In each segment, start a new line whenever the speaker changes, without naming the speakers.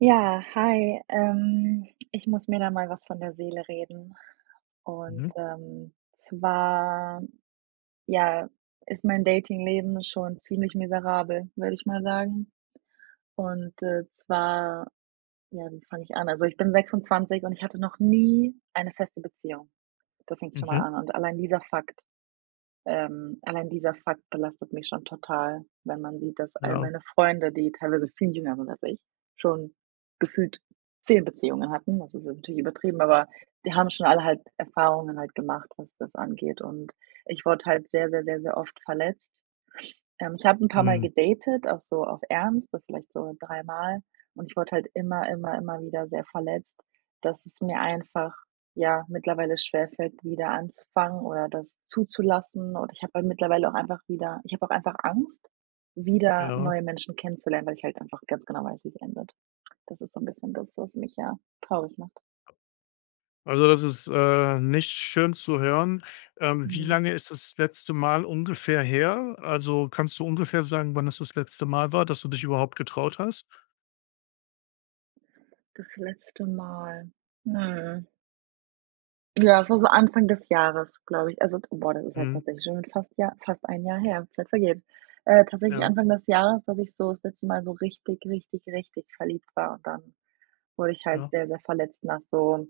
Ja, hi. Ähm, ich muss mir da mal was von der Seele reden und,
Mhm.
ähm, zwar, ja, ist mein Dating-Leben schon ziemlich miserabel, würde ich mal sagen. Und, äh, zwar ja, wie fange ich an? Also ich bin 26 und ich hatte noch nie eine feste Beziehung. Da fängt's schon mal
Mhm.
an und allein dieser Fakt, ähm allein dieser Fakt belastet mich schon total, wenn man sieht, dass all
Ja.
meine Freunde, die teilweise viel jünger sind als ich, schon gefühlt 10 Beziehungen hatten. Das ist jetzt natürlich übertrieben, aber die haben schon alle halt Erfahrungen halt gemacht, was das angeht. Und ich wurde halt sehr, sehr, sehr, sehr oft verletzt. Ähm, ich habe 'n paarmal
Hm.
gedatet, auch so auf Ernst, also vielleicht so 3 Mal und ich wurde halt immer, immer, immer wieder sehr verletzt, dass es mir einfach, ja, mittlerweile schwer fällt wieder anzufangen oder das zuzulassen und ich habe mir mittlerweile auch einfach wieder ich habe auch einfach Angst wieder
Ja.
neue Menschen kennenzulernen, weil ich halt einfach ganz genau weiß, wie's endet. Das ist so 'n bisschen das, was mich, ja, traurig macht.
Also das ist, äh, nicht schön zu hören. Ähm, wie
Mhm.
lange ist das letzte Mal ungefähr her? Also kannst du ungefähr sagen, wann es das letzte Mal war, dass du dich überhaupt getraut hast?
Das letzte Mal. Hm. Ja das war so Anfang des Jahres, glaube ich, also d boah das ist halt
Mhm.
tatsächlich schon fast Jahr fast 1 Jahr her, Zeit vergeht. Äh, tatsächlich
Ja.
Anfang des Jahres, dass ich so das letzte Mal so richtig, richtig, richtig verliebt war dann, wo ich halt
Ja.
sehr, sehr verletzt nach so.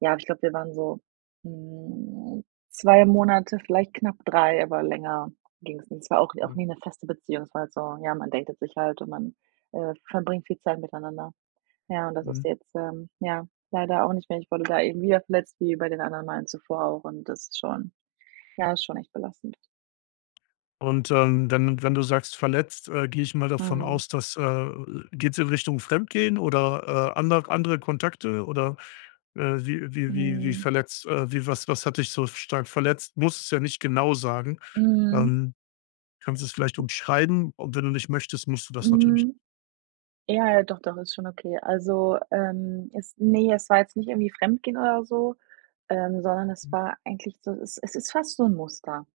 Ja, ich glaube, wir waren so, hm, 2 Monate, vielleicht knapp 3, aber länger ging's nicht und es war auch n auch
Mhm.
nie 'ne feste Beziehung, es war halt so, ja, man datet sich halt und man, äh, verbringt viel Zeit miteinander. Ja und das ist
Mhm.
jetzt, ähm, ja, leider auch nicht mehr. Ich wurde da eben wieder verletzt wie bei den anderen Malen zuvor auch und das ist schon ja, ist schon echt belastend.
Und, ähm, dann, wenn wenn du sagst verletzt, äh, gehe ich mal davon
Mhm.
aus, dass, äh, geht's in Richtung Fremdgehen oder, äh, ander andere Kontakte oder, äh, wie wie wie wie
Mhm.
verletzt äh, wie was was hat dich so, f stark verletzt? Musst es ja nicht genau sagen.
Mhm.
Ähm, kannst du es vielleicht umschreiben und wenn du nicht möchtest, musst du das natürlich n
Mhm. Ja, ja, doch, doch, ist schon okay. Also, ähm, es ne, es war jetzt nicht irgendwie fremdgehen oder so, ähm, sondern es
Mhm.
war eigentlich so, es es ist fast so 'n Muster.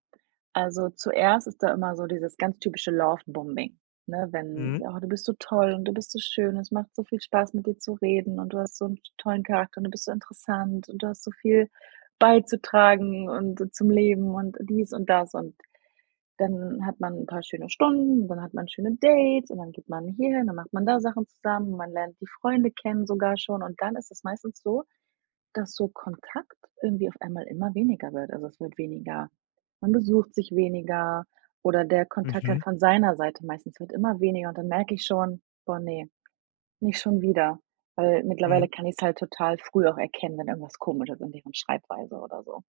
Also zuerst ist da immer so dieses ganz typische Lovebombing, ne, wenn:
Mhm.
„Oh, du bist so toll und du bist so schön, es macht so viel Spaß, mit dir zu reden und du hast so 'n tollen Charakter und du bist so interessant und du hast so viel beizutragen und zum Leben und dies und das.“ Und dann hat man 'n paar schöne Stunden, dann hat man schöne Dates und dann geht man hierhin, dann macht man da Sachen zusammen, man lernt die Freunde kennen sogar schon und dann ist es meistens so, dass so Kontakt irgendwie auf einmal immer weniger wird, also es wird weniger man besucht sich weniger oder der Kontakt dann
Mhm.
von seiner Seite meistens wird immer weniger und dann merke ich schon: „Boah ne, nicht schon wieder“, weil mittlerweile
Mhm.
kann ich's halt total früh auch erkennen, wenn irgendwas komisch ist an deren Schreibweise oder so.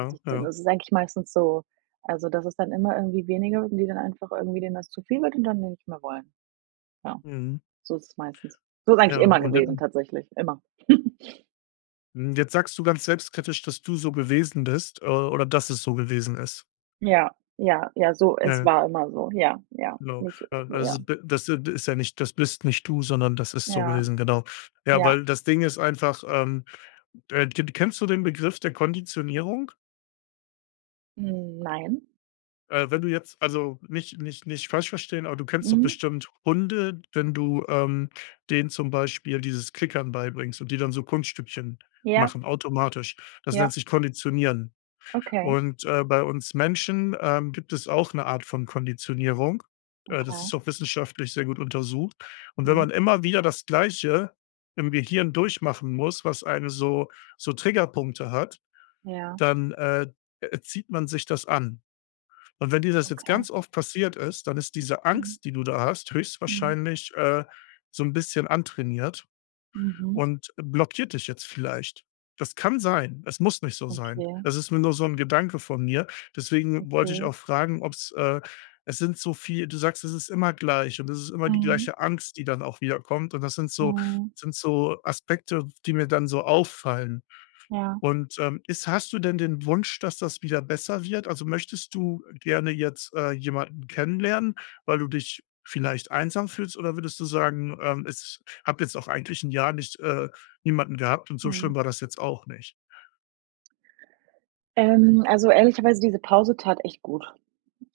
Dass ich dann
Ja.
das ist eigentlich meistens so, also das ist dann immer irgendwie weniger und die dann einfach irgendwie denen das zu viel wird und dann die nicht mehr wollen. Ja,
Mhm.
so ist es meistens. So ist
Ja,
eigentlich immer
und je
gewesen tatsächlich, immer.
Mhm, jetzt sagst du ganz selbstkritisch, dass du so gewesen bist, äh, oder dass es so gewesen ist.
Ja, ja, ja, so
Ja,
es
ja.
war immer so, ja, ja,
Genau.
nicht
Ähm,
ja.
also be das, äh, d ist ja nicht, das bist nicht du, sondern das ist so
Ja,
gewesen, genau. Ja,
ja.
weil das Ding ist einfach, ähm, äh, d d kennst du den Begriff der Konditionierung?
Nein.
Äh, wenn du jetzt, also nicht nicht nicht falsch verstehen aber du kennst doch
Mhm.
bestimmt Hunde, wenn du, ähm, denen zum Beispiel dieses Klickern beibringst und die dann so Kunststückchen
Ja.
machen, automatisch. Das nennt
Ja.
sich Konditionieren.
Okay.
Und, äh, bei uns Menschen, ähm, gibt es auch 'ne Art von Konditionierung. Äh, das
Okay.
ist auch wissenschaftlich sehr gut untersucht. Und wenn
Mhm.
man immer wieder das Gleiche im Gehirn durchmachen muss, was eine so so Triggerpunkte hat,
Ja.
dann, äh, äh, erzieht man sich das an. Und wenn dir das jetzt
Okay.
ganz oft passiert ist, dann ist diese
Mhm.
Angst, die du da hast,
Mhm.
höchstwahrscheinlich, äh, so 'n bisschen antrainiert
Mhm.
und blockiert dich jetzt vielleicht. Das kann sein. Es muss nicht so sein.
Okay.
Es ist mir nur so 'n Gedanke von mir, deswegen wollte ich
Okay.
auch fragen, ob's, äh es sind so viel du sagst, es ist immer gleich und es ist immer die
Mhm.
gleiche Angst, die dann auch wiederkommt, und das sind so
Mhm.
sind so Aspekte, die mir dann so auffallen.
Ja.
Und, ähm, ist hast du denn den Wunsch, dass das wieder besser wird? Also möchtest du gerne jetzt, äh, jemanden kennenlernen, weil du dich vielleicht einsam fühlst, oder würdest du sagen, ähm, es habe jetzt auch eigentlich 'n Jahr nicht äh, niemanden gehabt und so schlimm
Mhm.
war das jetzt auch nicht?
Ähm, also ehrlicherweise diese Pause tat echt gut.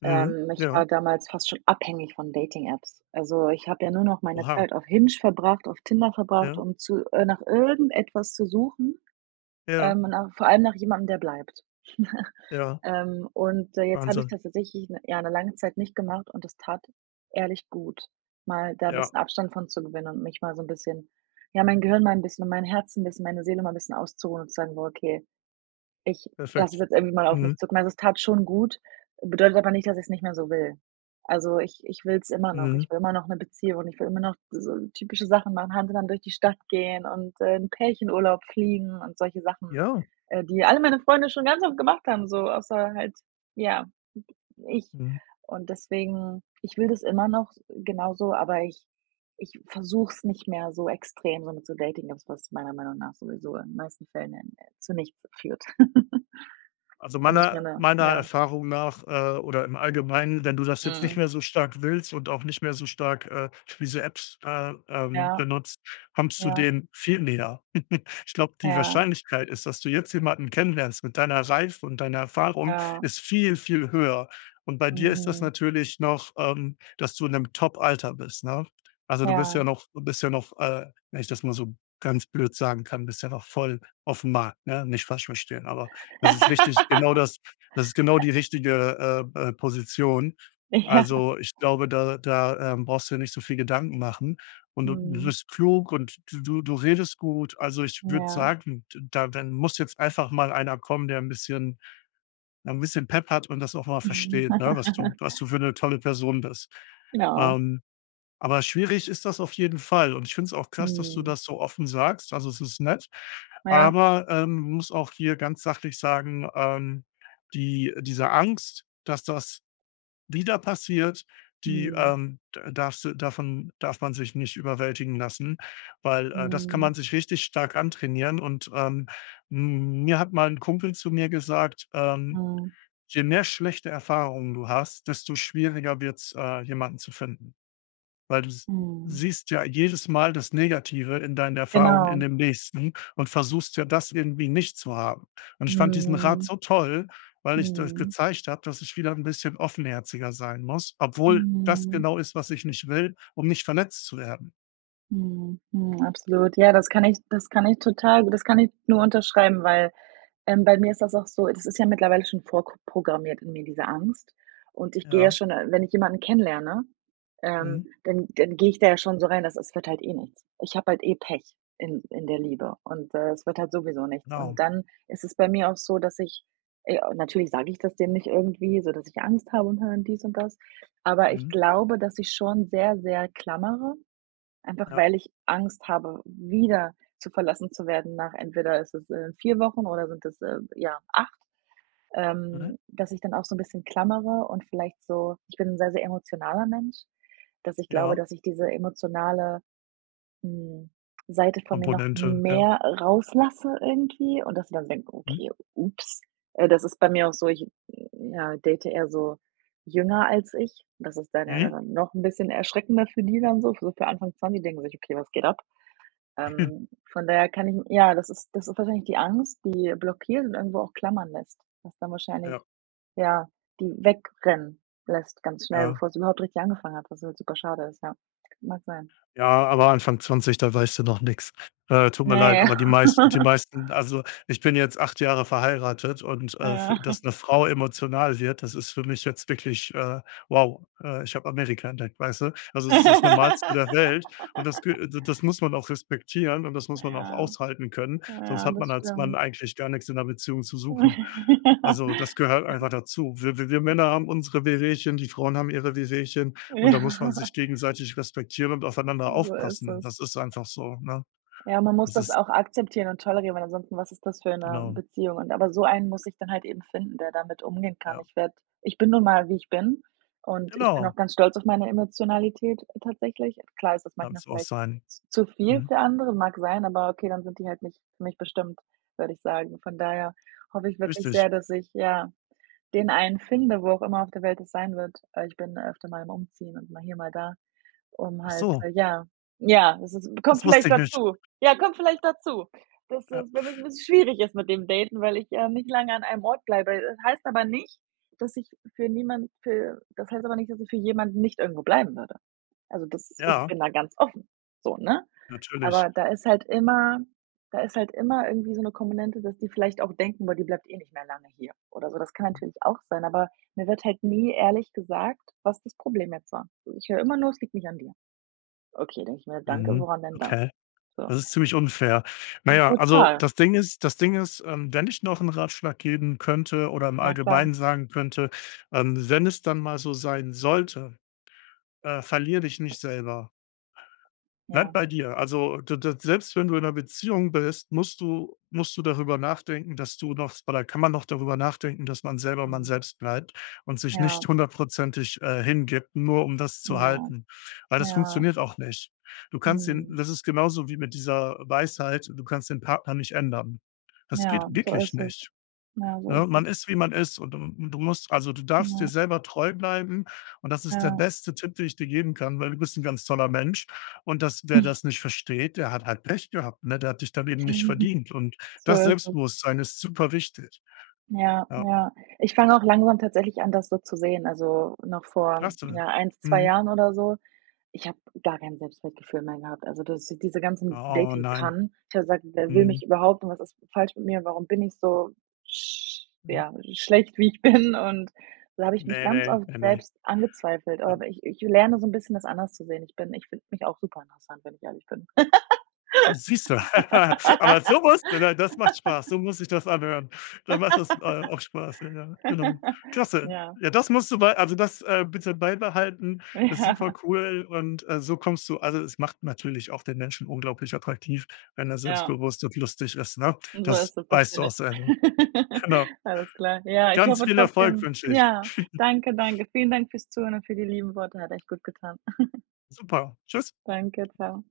Mhm.
Ähm, ich war
Ja.
damals fast schon abhängig von Dating-Apps. Also, ich habe ja nur noch meine
Oha.
Zeit auf Hinge verbracht, auf Tinder verbracht,
Ja.
um zu äh, nach irgendetwas zu suchen,
Ja.
ähm, nach vor allem nach jemandem, der bleibt.
Ja.
Ähm, und, äh, jetzt habe ich
Wahnsinn.
das tatsächlich ja 'ne lange Zeit nicht gemacht und das tat ehrlich gut, mal da 'n
Ja.
bisschen Abstand von zu gewinnen und mich mal so 'n bisschen ja, mein Gehirn mal 'n bisschen und mein 'n Herzen bisschen, meine Seele mal 'n bisschen auszuruhen und zu sagen: „Okay, ich lasse
Perfekt.
es jetzt irgendwie mal auf mich
Mhm.
zukommen." Also, es tat schon gut, bedeutet aber nicht, dass ich's nicht mehr so will. Also ich ich will's immer noch. Ich
Mhm.
will immer noch 'ne Beziehung und ich will immer noch so typische Sachen machen, Hand in Hand durch die Stadt gehen und, äh, in Pärchenurlaub fliegen und solche Sachen,
Ja.
äh, die alle meine Freunde schon ganz oft gemacht haben so, außer halt, ja, ich.
Mhm.
Und deswegen ich will das immer noch s genauso, aber ich ich versuch's nicht mehr so extrem, so mit so Dating-Apps, was meiner Meinung nach sowieso in den meisten Fällen n n zu nichts führt.
Also
Da muss mir
meiner
'ne,
meiner
ja
Erfahrung nach, äh, oder im Allgemeinen, wenn du das jetzt nicht
Mhm.
mehr so stark willst und auch nicht mehr so stark, äh, wie so Apps, äh, ähm,
Ja.
benutzt, kommst du
Ja.
dem viel näher. Ich glaube, die
Ja.
Wahrscheinlichkeit ist, dass du jetzt jemanden kennenlernst mit deiner Reife und deiner Erfahrung
Ja.
ist viel, viel höher. Und bei dir ist das
Mhm.
natürlich noch, ähm, dass du in 'nem Top-Alter bist, ne? Also, du bist
Ja.
ja noch du bist ja noch, äh, wenn ich das mal so ganz blöd sagen kann, bist ja noch voll aufm Markt, ne? Nicht falsch verstehen, aber das ist wichtig genau das das ist genau die richtige, äh, äh, Position.
Ja.
Also, ich glaube, da da, ähm, brauchst du dir nicht so viel Gedanken machen. Und du du
Mhm.
bist klug und d du du redest gut. Also, ich würde
Ja.
sagen, d da dann muss jetzt einfach mal einer kommen, der 'n bisschen ja, 'n bisschen Pepp hat und das auch mal versteht, ne, was du was du für 'ne tolle Person bist.
Ja.
Ähm, aber schwierig ist das auf jeden Fall und ich finde es auch krass, dass du
Mhm.
das so offen sagst. Also, es ist nett.
Ja.
Aber, ähm, muss auch hier ganz sachlich sagen, ähm, die diese Angst, dass das wieder passiert, die,
Mhm.
ähm, d darfst du davon, darf man sich nicht überwältigen lassen, weil, äh, das kann
Mhm.
man sich richtig stark antrainieren und, ähm, m mir hat mal 'n Kumpel zu mir gesagt, ähm:
Mhm.
„Je mehr schlechte Erfahrungen du hast, desto schwieriger wird's, äh, jemanden zu finden." Weil du s
Mhm.
siehst ja jedes Mal das Negative in deinen Erfahrungen in
Genau.
dem Nächsten und versuchst ja, das irgendwie nicht zu haben. Und ich fand diesen Rat
Mhm.
so toll, weil ich das
Mhm.
gezeigt habe, dass ich wieder 'n bisschen offenherziger sein muss, obwohl das
Mhm.
genau ist, was ich nicht will, um nicht verletzt zu werden.
Mhm, mhm, absolut, ja, das kann ich das kann ich total das kann ich nur unterschreiben, weil, ähm, bei mir ist das auch so das ist ja mittlerweile schon vorprogrammiert in mir diese Angst und ich gehe ja
Ja.
schon, äh wenn ich jemanden kennenlerne, ähm,
Mhm.
dann dann gehe ich da ja schon so rein, dass es wird halt eh nichts. Ich habe halt eh Pech in in der Liebe und, äh, es wird halt sowieso nichts. Und
Genau.
dann ist es bei mir auch so, dass ich ey, natürlich sage ich das dem nicht irgendwie, so dass ich Angst habe und [unintelligible] dies und das, aber ich
Mhm.
glaube, dass ich schon sehr, sehr klammere, einfach
Ja.
weil ich Angst habe, wieder zu verlassen zu werden nach, entweder ist es, äh, 4 Wochen oder sind es, äh, ja 8,
Mhm.
ähm, dass ich dann auch so 'n bisschen klammere und vielleicht so ich bin 'n sehr, sehr emotionaler Mensch, dass ich glaube,
Ja.
dass ich diese emotionale, hm, Seite von mir noch
Komponente, ja.
mehr rauslasse irgendwie und dass die dann denken:
Mhm.
„Okay, ups.“ Äh, das ist bei mir auch so ich, ja, date eher so jünger als ich. Das ist dann ja
Mhm.
dann noch 'n bisschen erschreckender für die dann so so für Anfang 20, die denken sich: „Okay, was geht ab.“ Ähm, von daher kann ich ja, das ist das ist wahrscheinlich die Angst, die blockiert und irgendwo auch klammern lässt, was dann wahrscheinlich
Ja.
ja, die wegrennen lässt ganz schnell,
Ja.
bevor es überhaupt richtig angefangen hat, was halt super schade ist, ja. Mag sein.
Ja, aber Anfang 20, da weißt du noch nix. Äh, tut mir leid,
Ne.
aber die meisten die meisten also, ich bin jetzt 8 Jahre verheiratet und, äh, f
Ja.
dass 'ne Frau emotional wird, das ist für mich jetzt wirklich, äh, wow, äh, ich hab Amerika entdeckt, weißt du? Also, es ist das Normalste der Welt und das kü d das muss man auch respektieren und das muss man auch
Ja,
aushalten können, sonst
ja
hat man
das
als Mann
stimmt.
eigentlich gar nix in 'ner Beziehung zu suchen. Also, das gehört einfach dazu. W w wir Männer haben unsere Wehwehchen, die Frauen haben ihre Wehwehchen und da muss man
Ja.
sich gegenseitig respektieren und aufeinander
So ist
aufpassen.
es.
Das ist einfach so, ne?
Ja, man muss
Das
das
ist
auch akzeptieren und tolerieren, weil ansonsten was ist das für 'ne
Genau.
Beziehung und aber so einen muss ich dann halt eben finden, der damit umgehen kann.
Ja.
Ich werde ich bin nun mal, wie ich bin und ich bin auch
Genau.
ganz stolz auf meine Emotionalität tatsächlich. Klar ist das manchmal
Kannst du auch
vielleicht
sein.
z zu viel
Mhm.
für andere, mag sein, aber okay, dann sind die halt nicht für mich bestimmt, würde ich sagen. Von daher hoffe ich wirklich
Richtig.
sehr, dass ich, ja, den einen finde, wo auch immer auf der Welt es sein wird. Äh, ich bin öfter mal am Umziehen und mal hier mal da, um halt
Achso.
ja, ja, es es kommt
Das wusste
vielleicht
ich nicht.
dazu. Ja, kommt vielleicht dazu. Das ist,
Äh,
w wird 'n
puh.
bisschen schwierig ist mit dem Daten, weil ich, ähm, nicht lange an einem Ort bleibe, das heißt aber nicht, dass ich für niemand für das heißt aber nicht, dass ich für jemanden nicht irgendwo bleiben würde. Also das ich
Ja.
bin da ganz offen so, ne?
Natürlich.
Aber da ist halt immer da ist halt immer irgendwie so 'ne Komponente, dass die vielleicht auch denken: „Boah, die bleibt eh nicht mehr lange hier“ oder so. Das kann natürlich auch sein, aber mir wird halt nie ehrlich gesagt, was das Problem jetzt war. So ich höre immer nur: „Es liegt nicht an dir.“ „Okay“, denke ich mir: „Danke,
Mhm,
woran denn dann?“
okay.
So.
Das ist ziemlich unfair.
Hm,
Naja, also
total.
das Ding ist das Ding ist, ähm, wenn ich noch 'n Ratschlag geben könnte oder im
Na klar.
Allgemeinen sagen könnte, ähm, wenn es dann mal so sein sollte, äh, verlier dich nicht selber. Bleib
Ja.
bei dir. Also, d d selbst wenn du in 'ner Beziehung bist, musst du musst du darüber nachdenken, dass du noch oder kann man noch darüber nachdenken, dass man selber man
Mhm.
selbst bleibt und sich
Ja.
nicht 100 %, äh, hingibt, nur um das zu
Ja.
halten. Weil das
Ja.
funktioniert auch nicht. Du kannst den
Mhm.
das ist genauso wie mit dieser Weisheit, du kannst den Partner nicht ändern. Das geht
Ja, so
wirklich
ist es.
nicht,
Ja, so
ne?
ist es.
Man ist, wie man ist und du du musst also du darfst dir
Genau.
selber treu bleiben und das ist der
Ja.
beste Tipp, den ich dir geben kann, weil du bist 'n ganz toller Mensch und das wer das nicht versteht, der hat halt Pech gehabt, ne? Der hat dich dann eben nicht verdient und
So
das
ist es.
Selbstbewusstsein ist super wichtig.
Ja,
Ja.
ja. Ich fange auch langsam tatsächlich an, das so zu sehen, also noch vor,
Klasse.
ja, 1, 2
Mhm.
Jahren oder so. Ich habe gar kein Selbstwertgefühl mehr gehabt, also das diese ganzen
Oh, nein.
Dating-Pannen ich habe gesagt: „Wer will mich
Mhm.
überhaupt und was ist falsch mit mir, warum bin ich so sch
Mhm.
ja, schlecht, wie ich bin?“ und da habe ich mich
Ne,
ganz
ne,
oft
ne, ne.
selbst angezweifelt.
Ja.
Aber ich ich lerne so 'n bisschen, das anders zu sehen. Ich bin ich finde mich auch super interessant, wenn ich ehrlich bin.
Äh, siehste? Aber so musst du, ne, das macht Spaß, so muss sich das anhören. Dann macht das, äh, auch Spaß, ja, ja, genau. Klasse.
Ja.
Ja, das musst du bei also das, äh, bitte beibehalten. Ist
Ja.
supercool und, äh, so kommst du also es macht natürlich auch den Menschen unglaublich attraktiv, wenn er
Ja.
selbstbewusst und lustig ist, ne?
So
Das
ist es, das
weißt
bin
du auch
ich.
sehr, ne? Genau.
Alles klar. Ja, ich
Ganz
hoffe
viel Erfolg
trotzdem
wünsche ich.
ja, danke, danke, vielen Dank fürs Zuhören und für die lieben Worte. Hat echt gut getan.
Super. Tschüss.
Danke, tschau.